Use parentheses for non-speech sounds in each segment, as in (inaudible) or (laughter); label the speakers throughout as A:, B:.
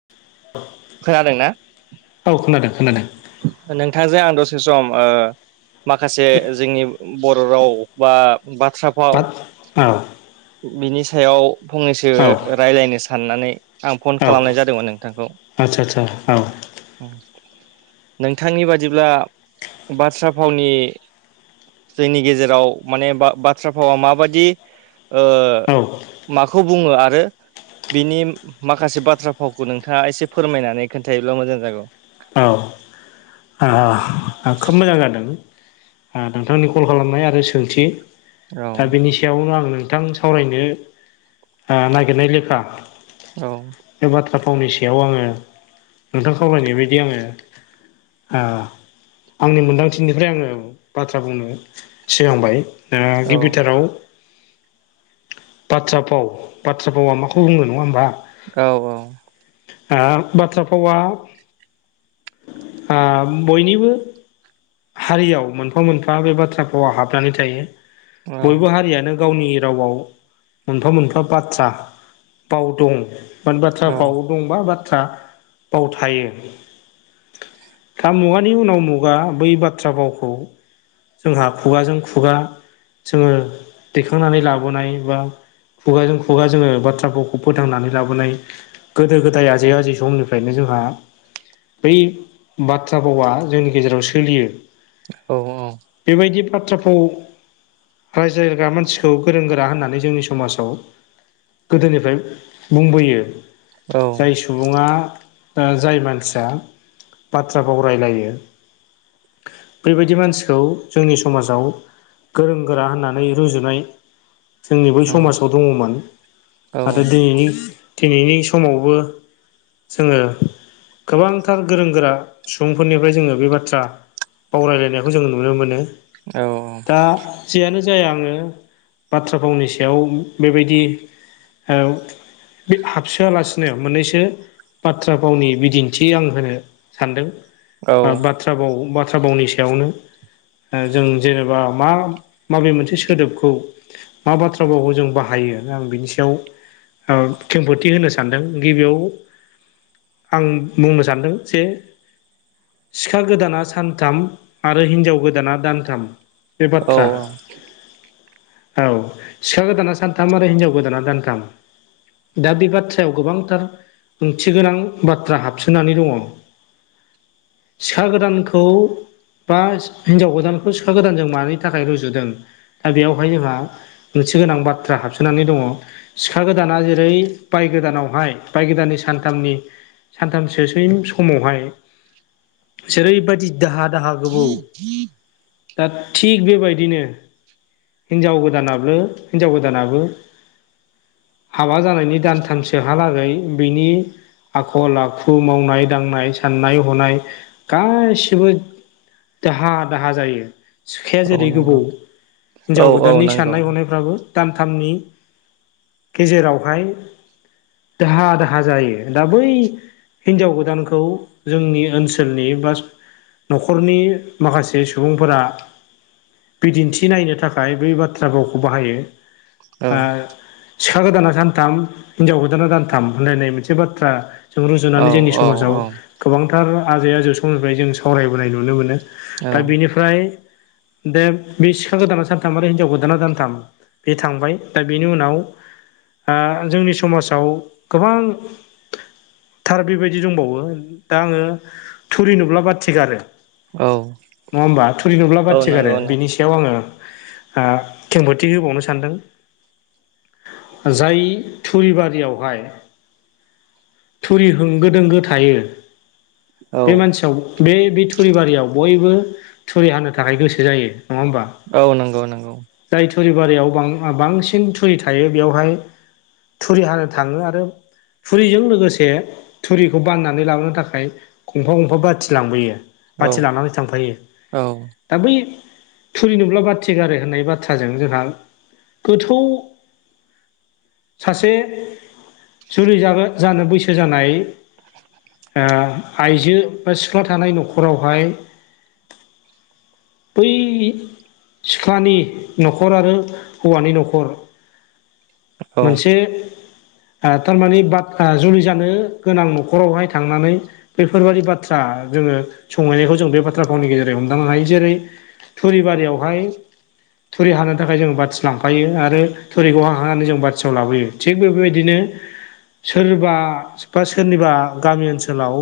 A: (unintelligible)
B: खोनादों ना?
A: औ खोनादों खोनादों।
B: नोंथांजों आं दसे सम ओ माखासे जोंनि बर' राव बा बाथ्राफाव
A: बाट औ
B: बिनि सायाव फंनैसो
A: औ
B: रायलायनो साननानै आं फन
A: औ
B: खालामनाय जादोंमोन नोंथांखौ।
A: आदसा आदसा
B: नोंथांनि बादिब्ला बाथ्रा फावनि जोंनि गेजेराव माने बा बाथ्रा भावा माबाददि ओ
A: औ
B: माखौ बुङो आरो बिनि माखासे बाथ्रा फावखौ नोंथाङा एसे फोरमायनानै खोन्थायोबब्ला मोजां जागौ।
A: औ खोब मोजां जादों नोंथांनि कल खालामबाय आरो सोंथि
B: औ
A: दा बेनि सायावनो आं नोंथां सावरायनो ओ नागिरनाय लेखा
B: औ
A: बे बाथ्रा फावनि सायाव आङो नोंथां खावलायनाय बायदि आङो ओ आंनि मोनदांथिनिफ्राय आङो बाथ्रा बुंनो सिगांबाय। ओ गिबिथाराव बाथ्रा फाव बाथ्रा भावा माखौ बुङो नङा होमबा।
B: औ औ
A: आ बाथ्रा फावा आ बयनिबो हारियाव मोनफा मोनफा बे बाथ्रा फावा हाबनानै थायो। बयबो हारियानो गावनि रावाव मोनफा मोनफा बाथ्रा भाव दं। माने बाथ्रा
B: औ
A: फाव दंबा बाथ्रा भाव थायो दा मुगानि उनाव मु गा बै बाथ्रा भावखौ जोंहा खुगाजों खुगा जोङो दैखांनानै लाबोनाय बा खुगाजों खुगा जोङो बाथ्रा भावखौ फोथांनानै लाबोनाय गोदो गोदाय आजै आजै समनिफ्रायनो जोंहा बै बाथ्रा भावा जोंनि गेजेराव सोलियो
B: औ। औ
A: बेबायदि बाथ्रा भाव रायज्लायग्रा मानसिखौ गोरों गोरा होननानै जोंनि समाजाव गोदोनिफ्राय बुंबोयो।
B: औ
A: जाय सुबुङा ओ जाय मानसिया बाथ्रा बाव रायलायो बेबायदि मानसिखौ जोंनि समाजाव गोरों गोरा होननानै रुजुनाय जोंनि बै
B: उम
A: समाजाव दङमोन
B: औ
A: आरो दिनैनि दिनैनि समावबो जोङो गोबांथार गोरों गोरा सुबुंफोरनिफ्राय जोङो बे बाथ्रा माव रायलायनायखौ जों नुनो मोनो।
B: औ औ।
A: दा जेयानो जाया आङो बाथ्रा भावनि सायाव बेबायदि औ (unintelligible) हाबसोआलासिनो मोननैसो बाथ्रा भावनि बिदिन्थि आं होनो सानदों।
B: औ
A: बा बाथ्रा भाव बाथ्रा बावनि सायावनो ओ जों जेनेबा मा माबे मोनसे सोदोबखौ मा बाथ्रा भावखौ जों बाहायो आं बिनि सायाव ओ खेंफथि होनो सानदों गिबियाव आं बुंनो सानदों जे सिखा गोदाना सानथाम आरो हिनजाव गोदाना दानथाम। बे
B: औ
A: बाथ्रा औ सिखा गोदाना सानथाम आरो हिनजाव गोदाना दानथाम दा बे बाथ्रायाव गोबांथार ओंथि गोनां बाथ्रा हाबसोनानै दङ। सिखा गोदानखौ बा हिनजाव गोदानखौ सिखा गोदानजों मानि थाखाय रुजुदों दा बेयावहाय जोंहा मोनसे गोनां बाथ्रा हाबसोनानै दङ। सिखा गोदाना जेरै बाय गोदानावहाय बाय गोदाननि सानथामनि सानथामससो सोय समावहाय जेरैबायदि दाहा दाहा गोबौ दा थिग बेबायदिनो हिनजाव गोदानाबो हिनजाव गोदानाबो हाबा जानायनि दानथामसेहालागै बिनि आखल आखु मावनाय दांनाय साननाय हनाय गासिबो दाहा दाहा जायो। सिखाया
B: औ
A: जेरै गोबौ
B: नंगौ औ
A: हिनजाव
B: औ
A: गोदाननि
B: नंगौ
A: साननाय हनायफ्राबो दानथामनि गेजेरावहाय दाहा दाहा जायो दा बै हिनजाव गोदानखौ जोंनि ओनसो - - सोलनि बा न'खरनि माखासे सुबुंफोरा बिदिन्थि नायनो थाखाय बै बाथ्रा भावखौ बाहायो
B: औ
A: ओ सिखा गोदाना सानथाम हिनजाव गोदाना दानथाम होनलायनाय मोनसे बाथ्रा जों
B: औ
A: रुजुनानै जोंनि
B: औ
A: समाजाव
B: औ
A: गोबांथार आजै आजौ समनिफ्राय जों सावरायबोनाय नुनो मोनो।
B: औ
A: दा बिनिफ्राय दा बे सिखा गोदाना सानथाम आरो हिनजाव गोदाना दानथाम बे थांबाय दा बेनि उनाव ओ जोंनि समाजाव गोबां थार बेबायदि दंबावो दा आङो थुरि नुब्लाबा थिगारो
B: औ
A: नङा होमबा थुरि नुब्ला
B: औ
A: बाथिगारो
B: नंगौ
A: बिनि सायाव आङो ओ खेंफोरथि होबावनो सानदों। जाय थुरिबारियावहाय थुरि होंगो दोंगो थायो
B: औ
A: बे मानसियाव बे बे थुरि बारियाव बयबो थुरि हानो थाखाय गोसो जायो नङा होमबा।
B: औ नंगौ नंगौ
A: जाय थुरि बारियाव बां-बांसिन थुरि थायो बेयावहाय थुरि हानो थाङो आरो थुरिजों लोगोसे थुरिखौ बाननानै लांनो थाखाय गंफा गंफा बाथि लांबोयो
B: औ
A: बाथि लानानै थांफायो।
B: औ
A: दा बै थुरि नुब्ला बाथि गारो होननाय बाथ्राजों जोंहा गोथौ सासे जुलि जागोन जानो बैसो जानाय आइजो बा सिख्ला थानाय न'खरावहाय बै सिख्लानि न'खर आरो हौवानि न'खर
B: औ
A: मोनसे ओ थारमानि बाद जुलि जानो गोनां न'खरावहाय थांनानै बेफोरबायादि बाथ्रा जोङो संहैनायखौ जों बे बाथ्रा भावनि गेजेराव हमदांनो हायो। जेरै थुरिबारियावहाय थुरि हानो थाखाय जों बाथि लांफायो आरो थुरिखौ हाखांनानै जों बाथियाव लाबोयो। थिग बेफोरबायदिनो सोरबा बा सोरनिबा गामि ओनसोलाव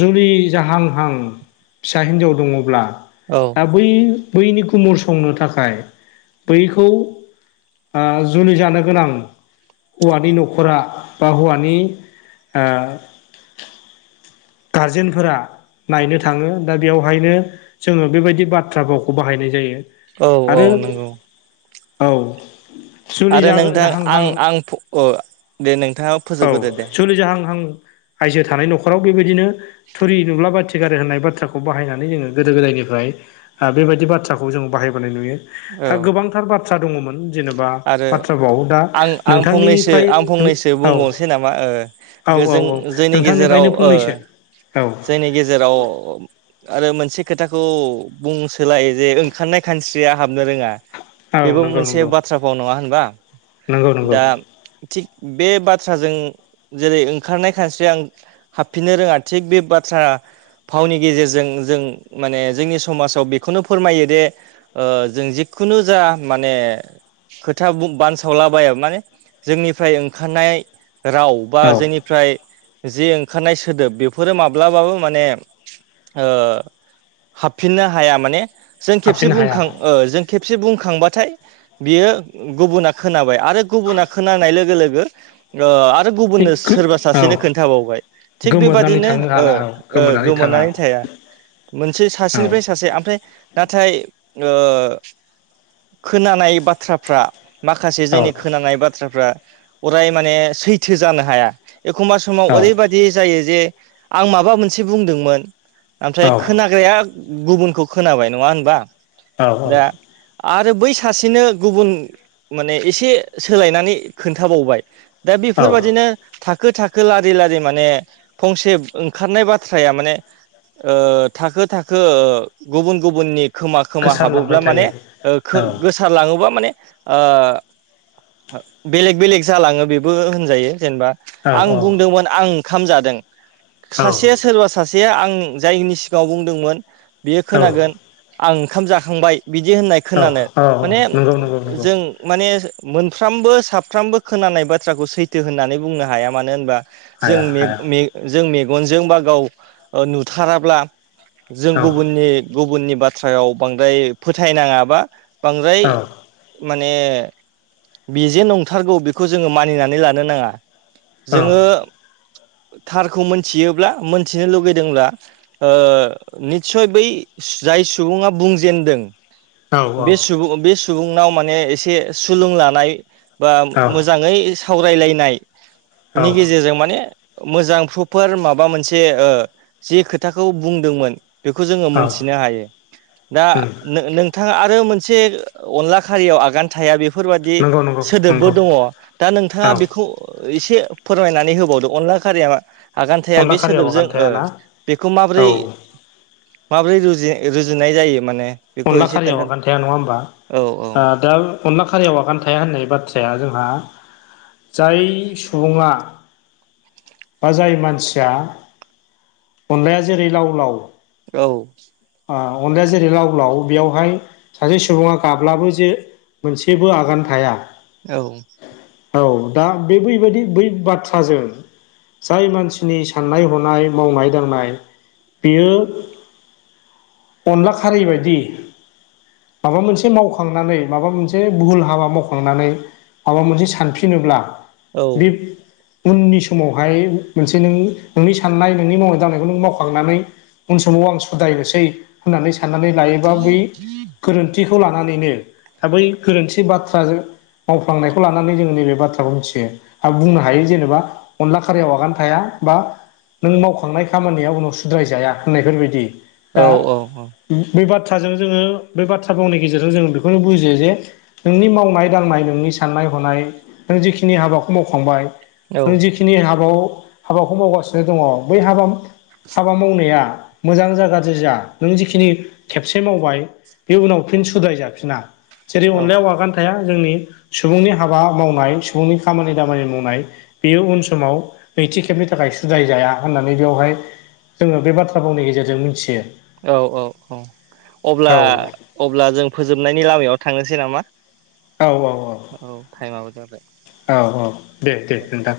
A: जुलि जाहांहां फिसा हिनजाव दङब्ला
B: औ
A: दा
B: औ
A: बै बैनि गुमुर संनो थाखाय बैखौ ओ जुलि जानो गोनां हौवानि न'खरा बा हौवानि गारजेनफोरा नायनो थाङो दा बेयावहायनो जोङो बेबायदि बाथ्रा भावखौ बाहायनाय जायो।
B: औ
A: आरो
B: नंगौ
A: औ जुलि
B: आरो नोंथां आं
A: जाहांहां
B: आं अ दे नोंथाङा
A: औ
B: फोजोबग्रोदो दे
A: जुलि जाहांहां आायजो थानाय न'खराव बेबायदिनो थुरि नुब्ला बाथि गारो होननाय बाथ्राखौ बाहायनानै जोङो गोदो गोदायनिफ्राय ओ बेबायदि बाथ्राखौ जों बाहायबोनाय नुयो
B: औ
A: दा गोबांथार बाथ्रा दङमोन। जेनेबा
B: आरो
A: बाथ्रा भाव दा
B: आं आं फंनैसो
A: नोंथांनिफ्राय
B: आं फंनैसो
A: औ
B: बुंबावनोसै नामा
A: औ
B: ओ
A: औ
B: जों
A: औ
B: जोंनि गेजेराव
A: नोंथांनिफ्रायनो
B: ओ
A: फंनैसो औ
B: जोंनि गेजेराव आरो मोनसे खोथाखौ बुं सोलाय जे ओंखारनाय खानस्रिया हाबनो रोङा।
A: औ
B: बेबो
A: नंगौ
B: मोनसे
A: नंगौ
B: बाथ्रा फाव नङा होनबा
A: नंगौ नंगौ
B: दा थिग बे बाथ्राजों जेरै ओंखारनाय खानस्रि आं हाबफिननो रोङा थिग बे बाथ्रा फावनि गेजेरजों जों माने जोंनि समाजाव बेखौनो फोरमायो दि ओ जों जिखुनु जा माने खोथा बुं बानसावलाबाया माने जोंनिफ्राय ओंखारनाय राव बा
A: औ
B: जोंनिफ्राय जि ओंखारनाय सोदोब बेफोरो माब्लाबाबो माने ओ हाबफिननो हाया माने जों खेबसे
A: हाबफिननो हाया
B: बुंखां ओ जों खेबसे बुंखांबाथाय बियो गुबुना खोनाबाय आरो गुबुना खोनानाय लोगो लोगो ओ आरो
A: बे
B: गुबुननो
A: गो
B: सोरबा
A: औ
B: सासेनो खोन्थाबावबाय। थिग
A: गोमोरनानै
B: बेबादिनो
A: थांनो
B: ओ
A: हाला औ
B: ओ
A: थाङा
B: गोमोरनानै थाया। मोनसे
A: औ
B: सासेनिफ्राय सासे ओमफ्राय नाथाय ओ खोनानाय बाथ्राफ्रा माखासे
A: औ
B: जोंनि खोनानाय बाथ्राफ्रा अराय माने सैथो जानो हाया। एखमबा समाव
A: औ
B: ओरैबायाददि जायो जे आं माबा मोनसे बुंदोंमोन ओमफ्राय
A: औ
B: खोन हाग्राया गुबुनखौ खोनाबाय नङा होनबा
A: औ
B: दा आरो बै सासेनो गुबुन माने एसे सोलायनानै खोन्थाबावबाय दा
A: औ
B: बेफोरबादिनो थाखो थाखो लारि लारि माने फंसे ओंखारनाय बाथ्राया माने ओ थाखो थाखो गुबुन गुबुननि खोमा खोमा
A: गोसारलांबाय
B: हाबोब्ला माने
A: थायो औ
B: गोसार लाङोबा माने ओ बेलेग बेलेग जालाङो बेबो होनजायो जेनेबा
A: औ
B: आं
A: औ
B: बुंदोंमोन आं ओंखाम जादों
A: औ
B: सासे सोरबा सासे आं जायनि सिगाङाव बुंदोंमोन बेयो
A: औ
B: खोनागोन आं ओंखाम जाखांबाय बिदि होननाय
A: औ
B: खोनानो
A: औ औ
B: माने
A: नंगौ नंगौ नंगौ।
B: जों माने मोनफ्रोमबो साफ्रोमबो खोनानाय बाथ्राखौ सैथो होननानै बुंनो हाया मानो होनबा जों
A: हाया हाया
B: मे-मे जों मेगनजों बा गाव नुथाराब्ला जों
A: औ
B: गुबुननि गुबुननि बाथ्रायाव बांद्राय फोथायनाङाबा बांद्राय
A: औ
B: माने बे जे नंथारगौ बेखौ जोङो मानिनानै लानो नाङा।
A: औ
B: जोङो थारखौ मोनथियोब्ला मोनथिनो लुगैदोंब्ला ओ निसय बै जाय सुबुङा बुंजेेनदों।
A: औ
B: बे सुबुं बे सुबुंनाव माने एसे सुलुं लानाय बा
A: औ
B: मोजाङै
A: औ
B: सावरायलायनायनि गेजेरजों माने मोजां प्रपार माबा मोनसे ओ जे खोथाखौ बुंदोंमोन। बेखौ जोङो मोनथिनो हायो दा
A: उम
B: नों नोंथाङा आरो मोनसे अनला खारियाव आगान थाया बेफोरबादि
A: नंगौ नंगौ
B: सोदोबबो
A: नंगौ
B: दङ दा नोंथाङा
A: औ
B: बेखौ एसे फोरमायनानै होबावदो अनला खारिया मा आगान थाया
A: अनला
B: बे
A: खारियाव
B: सोदोबजों
A: आगान
B: ओ
A: थायाना
B: बेखौ
A: औ
B: माबोरै माबोरै रुजु रुजुनाय जायो माने बेखौ
A: अनदला
B: एसे
A: खारियाव
B: खोन्था
A: आगोन थाया नङा होमबा?
B: औ औ।
A: ओ दा अनला खारियाव आगान थाया होननाय बाथ्राया जोंहा जाय सुबुङा बा जाय मानसिया अनलाया जेरै लाव लाव
B: औ
A: आ अनलाया जेरै लाव अब्लााव बेयावहाय सासे सुबुङा गाब्लाबो जे मोनसेबो आगान थाया
B: औ।
A: औ दा बे बैबायाददि बै बाथ्राजों जाय मानसिनि साननाय हनाय मावनाय दांनाय बियो अनला खारिै बायदि माबा मोनसे मावखांनानै माबा मोनसे भुहुल हाबा मावखांनानै माबा मोनसे सानफिनोब्ला
B: औ
A: बे उननि समावहाय मोनसे नों नोंनि साननाय नोंनि मावनाय दांनायखौ नों मावखांनानै उन समाव आं सुद्रायनोसै होननानै साननानै लायोबा बै गोरोन्थि खौ लानानैनो था बै गोरोन्थि बाथ्राजों मावफ्लांनायखौ लानानै जोंङो नैबे बाथ्राखौ मिथियो। बुंनो हायो जेनेबा अनला खारियाव आगान थाया बा नों मावखांनाय खामानिया उनाव सुद्राय जाया होननायफोरबायदि
B: औ
A: दा बै बाथ्राजों जोङो बे बाथ्रा बुंनायनि गेजेरजों जोङो बेखौनो बुजियो जे नोंनि मावनाय दांनाय नोंनि साननाय हनाय नों जिखिनि हाबाखौ मावखांबाय नों जिखिनि खिनि हाबा हाबाखौ मावगासिनो दङ बै हाबा हाबा मावनाया मोजां जा गाज्रि जा नों जिखिनि खेबसे मावबाय बे उनाव फिन सुद्रायजाफिना जेरै अनलायाव आगान थाया जोंनि सुबुंनि हाबा मावनाय सुबुंनि खामानि दामानि मावनाय बेयो उन समाव नैथि खेबनि थाखाय सुद्रायजाया होननानै बेयावहाय जोङो बे बाथ्रा भावनि गेजेरजों मिथियो।
B: औ औ औ अब्ला
A: औ
B: अब्ला जों फोजोबनायनि लामायाव थांनोसै नामा?
A: औ औ औ
B: औ टाइमाबो जाबाय।
A: औ औ दे दे नोंथां।